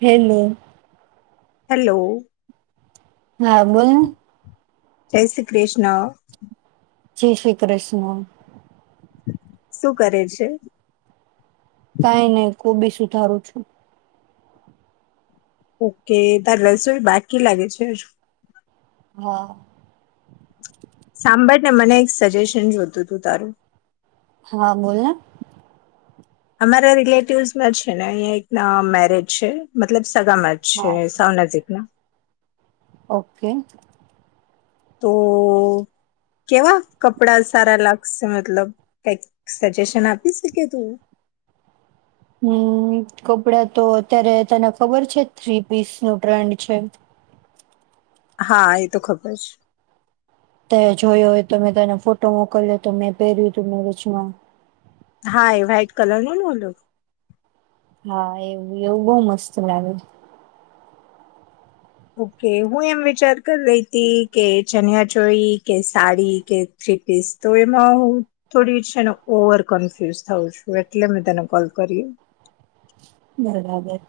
Hello. Hello. હા બોલને. જય શ્રી કૃષ્ણ. જય શ્રી કૃષ્ણ. શું કરે છે? કાઈ નહી. ગુબી સુધારું છું. ઓકે તાર રસોઈ બાકી લાગે છે હજું. હા. સાંભળને મને એક સજેશન જોતું તું તારું. હા બોલને. અમારા રિલેટિવસમાં છે ને એક અહ મેરેજ છે. મતલબ સગાામાં જ છે હા સાવ નજીક ના. ઓકે. તો કેવા કપડા સારા લાગશે, મતલબ કાઈક સજેશન આપી શકે કે તું? હમ્મ કપડા તો અત્યારે તને ખબર છે થ્રી પીસ નું ટ્રેન્ડ છે? હા એ તો ખબર છે. તે જોયો હોય તો મેં તને ફોટો મોકલ્યો તો મેં પહેર્યું તું મેં વચમાં. હા એ વાઇટ કલર નો ને ઓલો હા એવું-એવું બહું મસ્ત લાગે છે. ઓકે હું એમ વિચાર કરી રહી હતી કે ચનિયાચોળી, કે સાડી, કે થ્રી પીસ તો એમાં હું થોડી છે ને ઓવર કન્ફ્યુઝ થઉ છું, એટલે મેં તને કોલ કર્યો. બરાબર.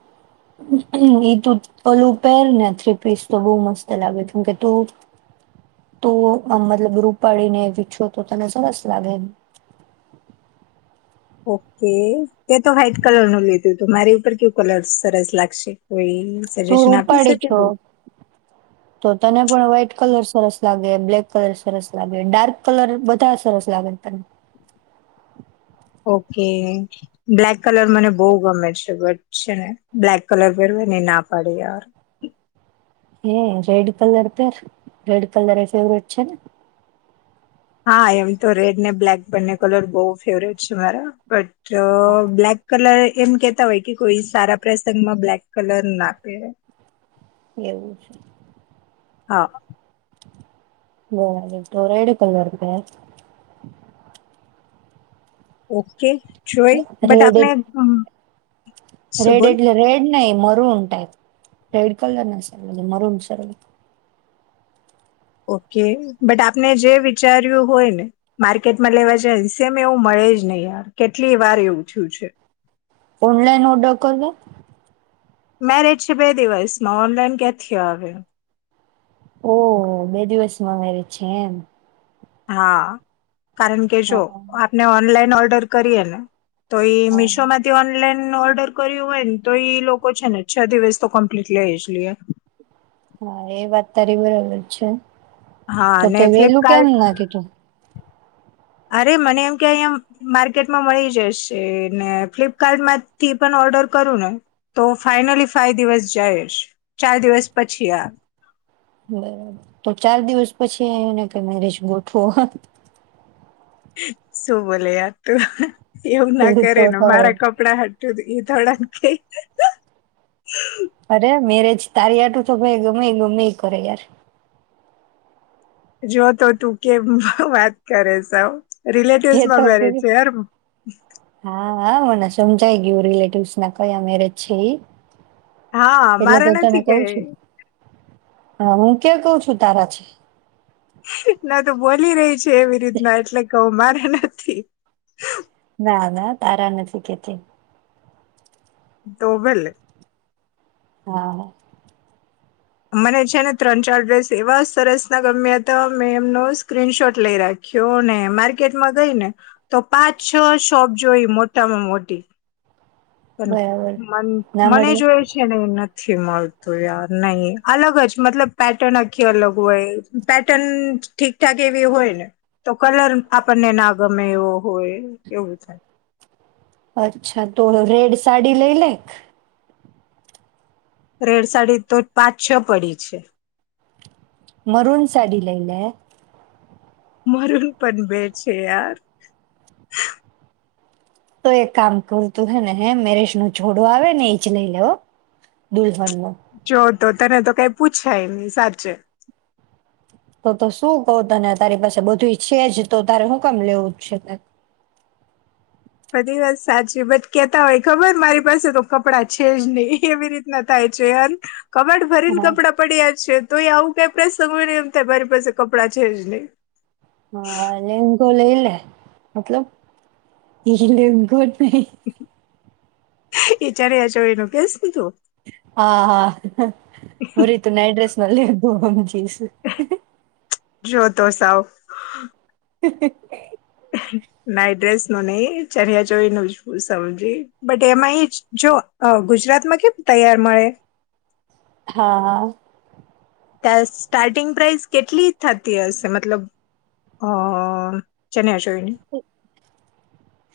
એ તું ઓલુ પહેર ને થ્રી પીસ તો બહું મસ્ત લાગે, કેમકે તું તું આમ મતલબ રૂપાડીને એવી છો તો તને સરસ લાગે એમ. ઓકે. તે તો વ્હાઈટ કલર નું લીધું તું મારી ઉપર કયું કલર સરસ લાગશે? કોઈ બી તું સજેશન આપી રૂપાળી શકે છો તું? તો તને પણ વ્હાઈટ કલર સરસ લાગે, બ્લેક કલર સરસ લાગે, ડાર્ક કલર બધા સરસ લાગે તને. ઓકે બ્લેક કલર મને બહ ગમે છે બટ છે ને બ્લેક કલર પહેરવાને ના પાડીેાર હ રેડ કલર પે રેડ કલર એ ફેવરેટ છે ને હા એમ તો રેડ ને બ્લેક બંને કલર બહ ફેવરેટ છે મારા તો બ્લાક કલર એમ કેતા હોય કે કોઈ સારા પ્રસંગ માં બ્લેક કલર ના આપે એવું છે હ, બોરડ તો રાયડુ કલાર ત ઓકે, જોઈ પેર બટ રેડ આપને એટ હમ્મ, રેડ એટલે રેડ, નહી મરુન ટાઈપ. રેડ કલરના સે મરુન સે ઓકે, બટ આપને જે વિચાર્યું હોય, ને માર્કેટમાં લેવા જાય સેમ એવું મળે જ નહી, યાર કેટલી વાર એવું થયું છે. ઓનલાઈન ઓર્ડર કરને, મેરેજ છે. બે દિવસમાં ઓનલાઈન ક્યાથી આવે. ઓહ, બે દિવસમાં મેરેજ છે. એમ, હા, કારણ કે જો હા આપને ઓનલાઈન, એને ઓર્ડર કરયેને તો એ હા મીશોમાંથી ઓનલાઈન એને ઓર્ડર કર્યું હોય, ને તો ઈ લોકો છે, ને છ દિવસ તો કમ્પ્લીટ લય જ લીયે. હા, એ વાત તારી બરાબર જ છે. હા તો અને તે વેલું કેમ ફ્લિપકાર્ટ ના કીધું. અરે મને એમ કે અહીંયા માર્કેટમાં મળી જશે. ને ફ્લિપકાર્ટમાંથી પણ ઓર્ડર કરું, ને તો ફાઈનલી ફાઇ દિવસ જાય જ, ચાર દિવસ પછી આ બરાબર. તો ચાર દિવસ પછી એને કઈ મેરેજ ગોઠવો. શું બોલે યાર તું. એવું ના પેલું તો કરેને થયો મારા કપડા, ઈ થોડા ને કે અરે મેરેજ તારી આટું તો મેં ગમે ગમે એ કરે યાર, જો તો તું કેમ વાત કરે સાવ, રિલેટિવસ જે માં તો કે મેરેજ છે એમ, હા હા, મને સમજાઈ ગયું રિલેટિવસના કયા મેરેજ છે. એ હ, મારે નથી કે, હ, હું કયા કઉ છું, તારા છે. તું બોલી રહી છે. કે એવી રીતના એટલે કઉ મારે નથી. ના ના તારા નથી કેતી, તો ભલે. હા. મને છે ને ત્રણ ચાર ડ્રેસ એવા સરસ ના ગમ્યા તા મેં એમનો સ્ક્રીનશોટ લઈ રાખ્યો, ને માર્કેટમાં ગઈ ને તો પાંચ છ શોપ જોઈ મોટામાં મોટી. પણ બરાબર મન ના મને મળ્યું જોય છે ને એ નથ થી મળતું યાર નહી અલગ જ મતલબ પેટર્ન આખી અલગ હોય, પેટર્ન ઠીકઠાક એવી હોયને, તો કલર આપણને ના ગમે એવો હોય એવું થાય. અચ્છા, તો રેડ સાડી લઈ લે એક. રેડ સાડી તો પાંચ છ પડી છે. મરૂન સાડી લઈ લે. મરૂન પણ બે છે યાર. તો એક કામ કર તું હે ને હે મેરેજ નો જોડો આવે ને ઈ જ લઈ લે હો. દુલ હનનો જો તો તને તો કાઈ પૂછાય ની સાચે. તો તો શું કહું તને તારી પાસે બધુંય છે જ તો તારે હું કામ લેવું છે એમ. બધી વાત સાચી બટ કેતા હોય ખબર મારી પાસે તો કપડાં છે જ નહી એવી રીતના થાય છે, યાર. કબાટ ભરીને હા કપડાં પડ્યા છે, તોય આવું [unintelligible] એમ થાય મારી પાસે કપડાં છે જ નહી. હા લેંઘો લઈલ લે મતલબ ઈ જે લેંઘો નહીં એચ આર એ [unintelligible] નો કેસ તું. હા, હા, હા ભૂરી તું નાઈ ડ્રેસ [unintelligible] ઇ શું. જોતો સાવ નાઈ ડ્રેસ નો નહી ચણીયા ચોળી નો [unintelligible] બટ એમાં એ જ જો અહ ગુજરાતમાં કેમ તૈયાર મળે હા, હા. ત્યાં સ્ટાર્ટિંગ પ્રાઇસ કેટલી થતી હશે મતલબ અહ ચણીયા ચો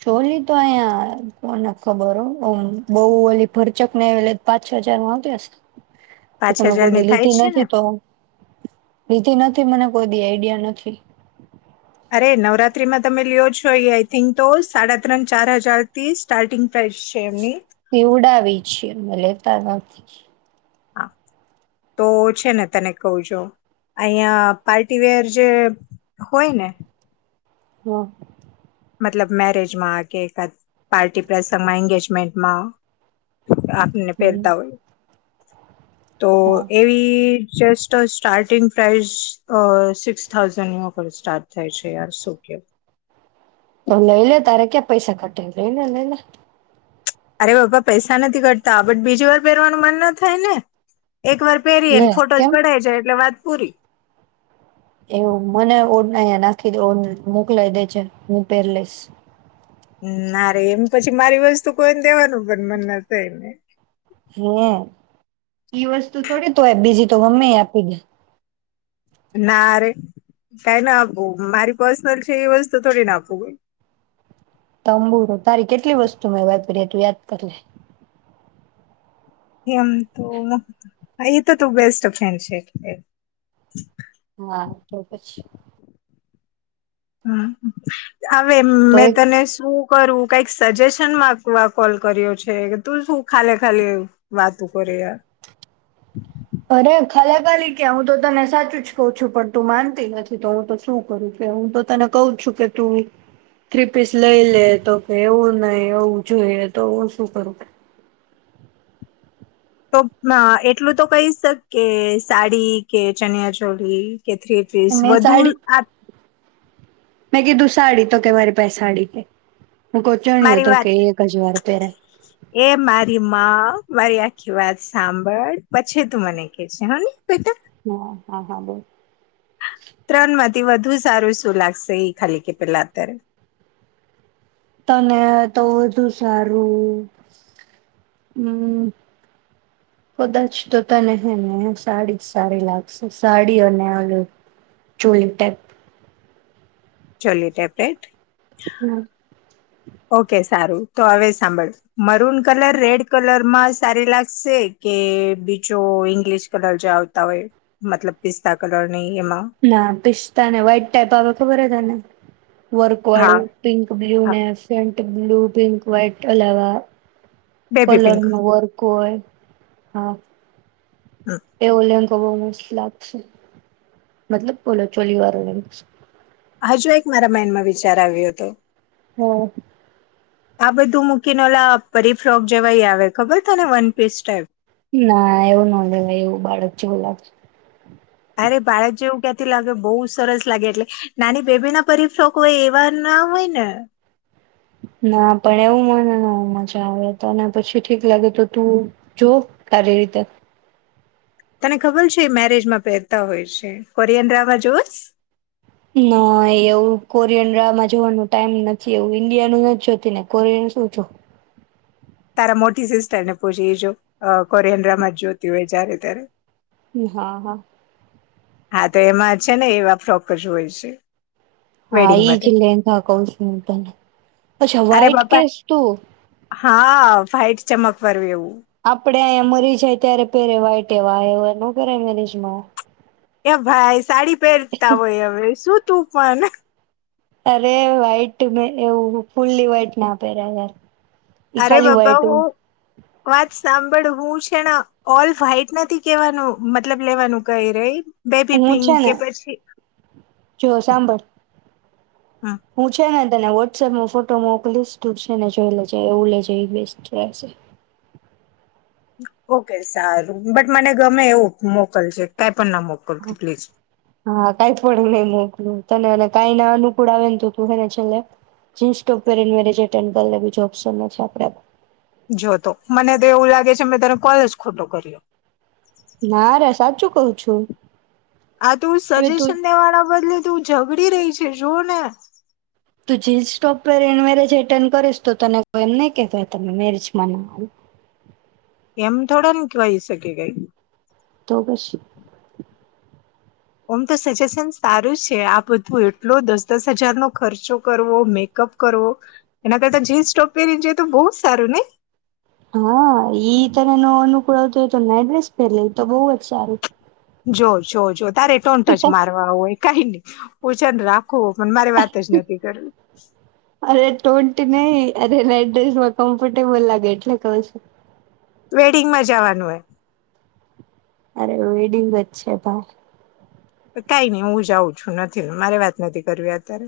ચોલી તો અહીંયા કોને ખબર હો, ઓમ બહુ ઓલી ભરચક ને એ લેતો પાંચ છ હજાર માં આવતી હશે. તો પાંચ તમે હજાર કોઈ ની દી થાય લીધી છે ને નથી તો, લીધી નથ થી મને કોઈ દી આઈડિયા નથી. અરે નવરાત્રીમાં તમે લ્યો છો એ આઈ થિંક તો સાડા ત્રણ ચાર હજાર થી સ્ટાર્ટિંગ પ્રાઇસ છે એમની તે ઉડાવી છે એટલે [unintelligible] હા તો છે ને તને કહું જો, અહીંયા પાર્ટીવેર જે હોય ને હા. મતલબ મેરેજમાં કે કા પાર્ટી પ્રસંગમાં, એંગેજમેન્ટમાં આપને હમ્મ પહેરતા હોય. તો હા એવી જસ્ટ સ્ટાર્ટીંગ પ્રાઇસ અહ સિક્સ થાઉઝન્ડની ઉપર સ્ટાર્ટ થાય છે, યાર શું કેવું. તો લઈ લે તારે ક્યાં પૈસા ઘટે, લઈ લે, લઈ લે. અરે બાપા પૈસા નથી ઘટતા, બટ બીજુંય વાર પહેરવાનું મન ન થાય ને. એક વાર પહેરીએ લે ને ફોટોઝ કેમ પડાઈ જાય એટલે વાત પૂરી. એવું મને ઓન અયા નાખી દે ઓન મોકલાય દે જે હું પેર લઈસ. ના રે એમ પછી મારી વસ્તુ કોઈને દેવાનું પણ મન ના થઈને. હે. ઈ વસ્તુ થોડી તોય બીજી તો ગમેય આપી દે. ના રે કઈ ના આપુ મારી પર્સનલ છે એ વસ્તુ થોડી ના આપું. તંબુરો તારી કેટલી વસ્તુ મેં વાપરી તું યાદ કરી લે. એમ તો એ તો ત બેસ્ટ ફ્રેન્ડ છે એટલે. હા તો પછી. હમ્મ. હવે તો મેં એક તને શું? કરું કઈક સજેશન માકવા કોલ કર્યો છે કે તું શું ખાલી ખાલી. વાતુ કરે આ. ખાલાકાાલી કે હું તો તને સાચું જ કઉ છું પણ તું માનતી નથી તો હું તો શું કરું કે હું તો તને કઉ છું કે તું થ્રી પીસ લઈ લે તો કે એવું નહી એવું જોઈએ તો હું શું કરું કે? ટૂંકમાં એટલું તો કહી શક કે સાડી કે ચનિયા ચોલી? કે થ્રી ત્રીસ મેં વધુ સાડી આ. મેં કીધું સાડી તો કે મારી પાહે સાડી નહીં. મારી વાત એ મારી માં. મારી આખી વાત સાંભળ પછી તું મને કે છે હને બેટા. હા હા હા બોલ. ત્રણ મ તે વધુ સારું શું લાગશે? એ ખાલી કે પેલા અત્યારે. તને તો વધુ સારું હમ કદાચ તો તને હેને સાડી જ સારી લાગશે સાડી અને choli type. [inaudible] Tablet type okay સારું તો હવે સાંભળ મરૂન કલર રેડ કલરમાં સારી લાગશે કે બીજો ઈંગ્લિશ કલર જો આવતા હોય મતલબ પિસ્તા કલર. ની એમાં ના પિસ્તા ને વ્હાઈટ ટાઈપ આવે ખબર હે તને? વર્ક હા વાળું, પિંક બ્લુ હા ને ફેન્ટ બ્લુ પિંક વાઈટ અલાવા બેબી કલર પિંક નું વર્ક હોય હા. એવો લે ગો બહું મસ્ત લાગશે, મતલબ ઓલો ચોલી વાળો એમ. હજુ એક મારા માઇન્ડમાં વિચાર આવ્યો હતો. હા. આ બધું મૂકીને ઓલા પરીફ્રોક જેવા આવે ખબર તને વનપીસ ટાઈપ ના એવું ન લેવાય એવું બાળક જેવું લાગે. અરે બાળક જેવું ક્યાંથી લાગે, બહુ સરસ લાગે એટલે નાની બેબી ના પરીફ્રોક હોય એવા ના હોય ને. ના પણ એવું મને નો મજા આવે, તને પછી જી ઠીક લાગે તો તું જો તારી રીતે. તને ખબર છે એ મેરેજમાં પહેરતા હોય છે, કોરિયન ડ્રામા જોવસ? ના એવું કોરિયન ડ્રામા જોવાનું ટાઈમ નથી એવું, ઈન્ડિયાનું નથ જોતી ને કોરિયનનું શું જોઉં. તારા મોટી સિસ્ટર ને પૂછી જો કોરિયન ડ્રામા જોતી હોય જ્યારે ત્યારે. હા, હા. હા તો એમાં છે ને એવા ફ્રોક જ હોય છે. હા વેડિંગ ઈ જ માટે લેંઘા કઉં છું હું તને, અચ્છા અરે વ્હાઈટ બાપા કેસ તું. ચમકવાળું એવું. આપડે અહીંયા મરી જાય ત્યારે પેરે વાઇટ એવા એવા નો પેરાય મેરેજમાં. એ ભાઈ સાડી પહેરતા હોય હવે શું તું પણ. અરે વ્હાઈટ મે એવું ફુલ્લી વ્હાઈટ ના પેર્યા યાર. એ અરે ખાલી બાબા વ્હાઈટ હોય હું વાત સાંભળ હું છેને ઓલ વ્હાઇટ નથી કેવાનું મતલબ લેવાનું કહી રહી. બેબી હું છે પિંક ને કે પછી જો સાંભળ. હમ હું છે ને. તને વોટ્સએપમાં ફોટો મોકલીશ તુ છે ને જોઈ લેજે એવું લેજે એ બેસ્ટ રહેશે. ઓકે સારું બટ મને ગમે એવું મોકલજે. પણ ના મોકલતી પ્લીઝ હા કઈ પડું નહી મોકલુ. તને અને કાંઈ અનુકૂળ આવે ને તું હેને છેલ્લે જીન્સ ટોપ પહેરીને મેરેજ અટટેન્ડ કરી લે બીજુ ઓપ્શનય છે આપડે. જોતો મને તો એવું લાગે છે મેં તને કોલજ ખોટો કર્યો. ના રે સાચું કઉ છું. આ તું હવે તું સજેશન દેવાના બદલે તું ઝઘડી રહી છે જોને તું જીન્સ ટોપ પેરી ને મેરેજ એટેન્ડ કરીશ તો તને કોઈ એમ નહી કે કે તમે મેરેજમાં ન આવો. એમ થોડાન કહી શકે કઈ. દોગશ. ઓમ તો સજેશન સારું છે આ બધું એટલો દસ દસ હજારનો ખર્ચો કરવો, મેકઅપ કરવો, એના કરતા જીન્સ ટોપ પહેરીને જોઈએ તો બહુ જ સારું નહી? હા ઈ તને નો અનુકૂળ આવતો હોય તો નાઈડ્રેસ પહેર લે ઈ તો બહુ જ સારું. જોર, જોર, જોર. તારે ટોન્ટ જ મારવા હોય. કાઈ નહી હું છેને રા [unintelligible] પણ મારે વાત જ નથી કરવી. અરે ટોન્ટ નહીં, અરે નાઈડ્રેસમાં કમ્ફર્ટેબલ લાગે એટલે કઉં છું. વેડિંગમાં જાવાનું હે અરે વેડિંગ જ છે ભાઈ. કાઈ નઈ હું જાઉં છું, નથી મારે વાત નથી કરવી અત્યારે.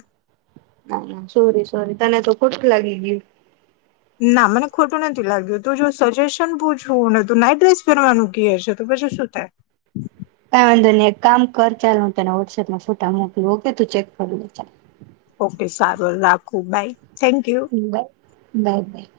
ના, ના સોરી સોરી તને તો ખોટું લાગી ગયું. ના મને ખોટું નથી લાગ્યું, તું જો સજેશન પૂછુંને તું નાઈટ ડ્રેસ પહેરવાનું ક્યે છે તો પછી શું થાય. કાઈ વાંધો નહીં એક કામ કર ચાલ હું તને વોટ્સએપમાં ફોટા મોકલું ઓકે તું ચેક કર લે ચાલ. ઓકે સારું રાખું bye. Thank you hmm bye, bye, by.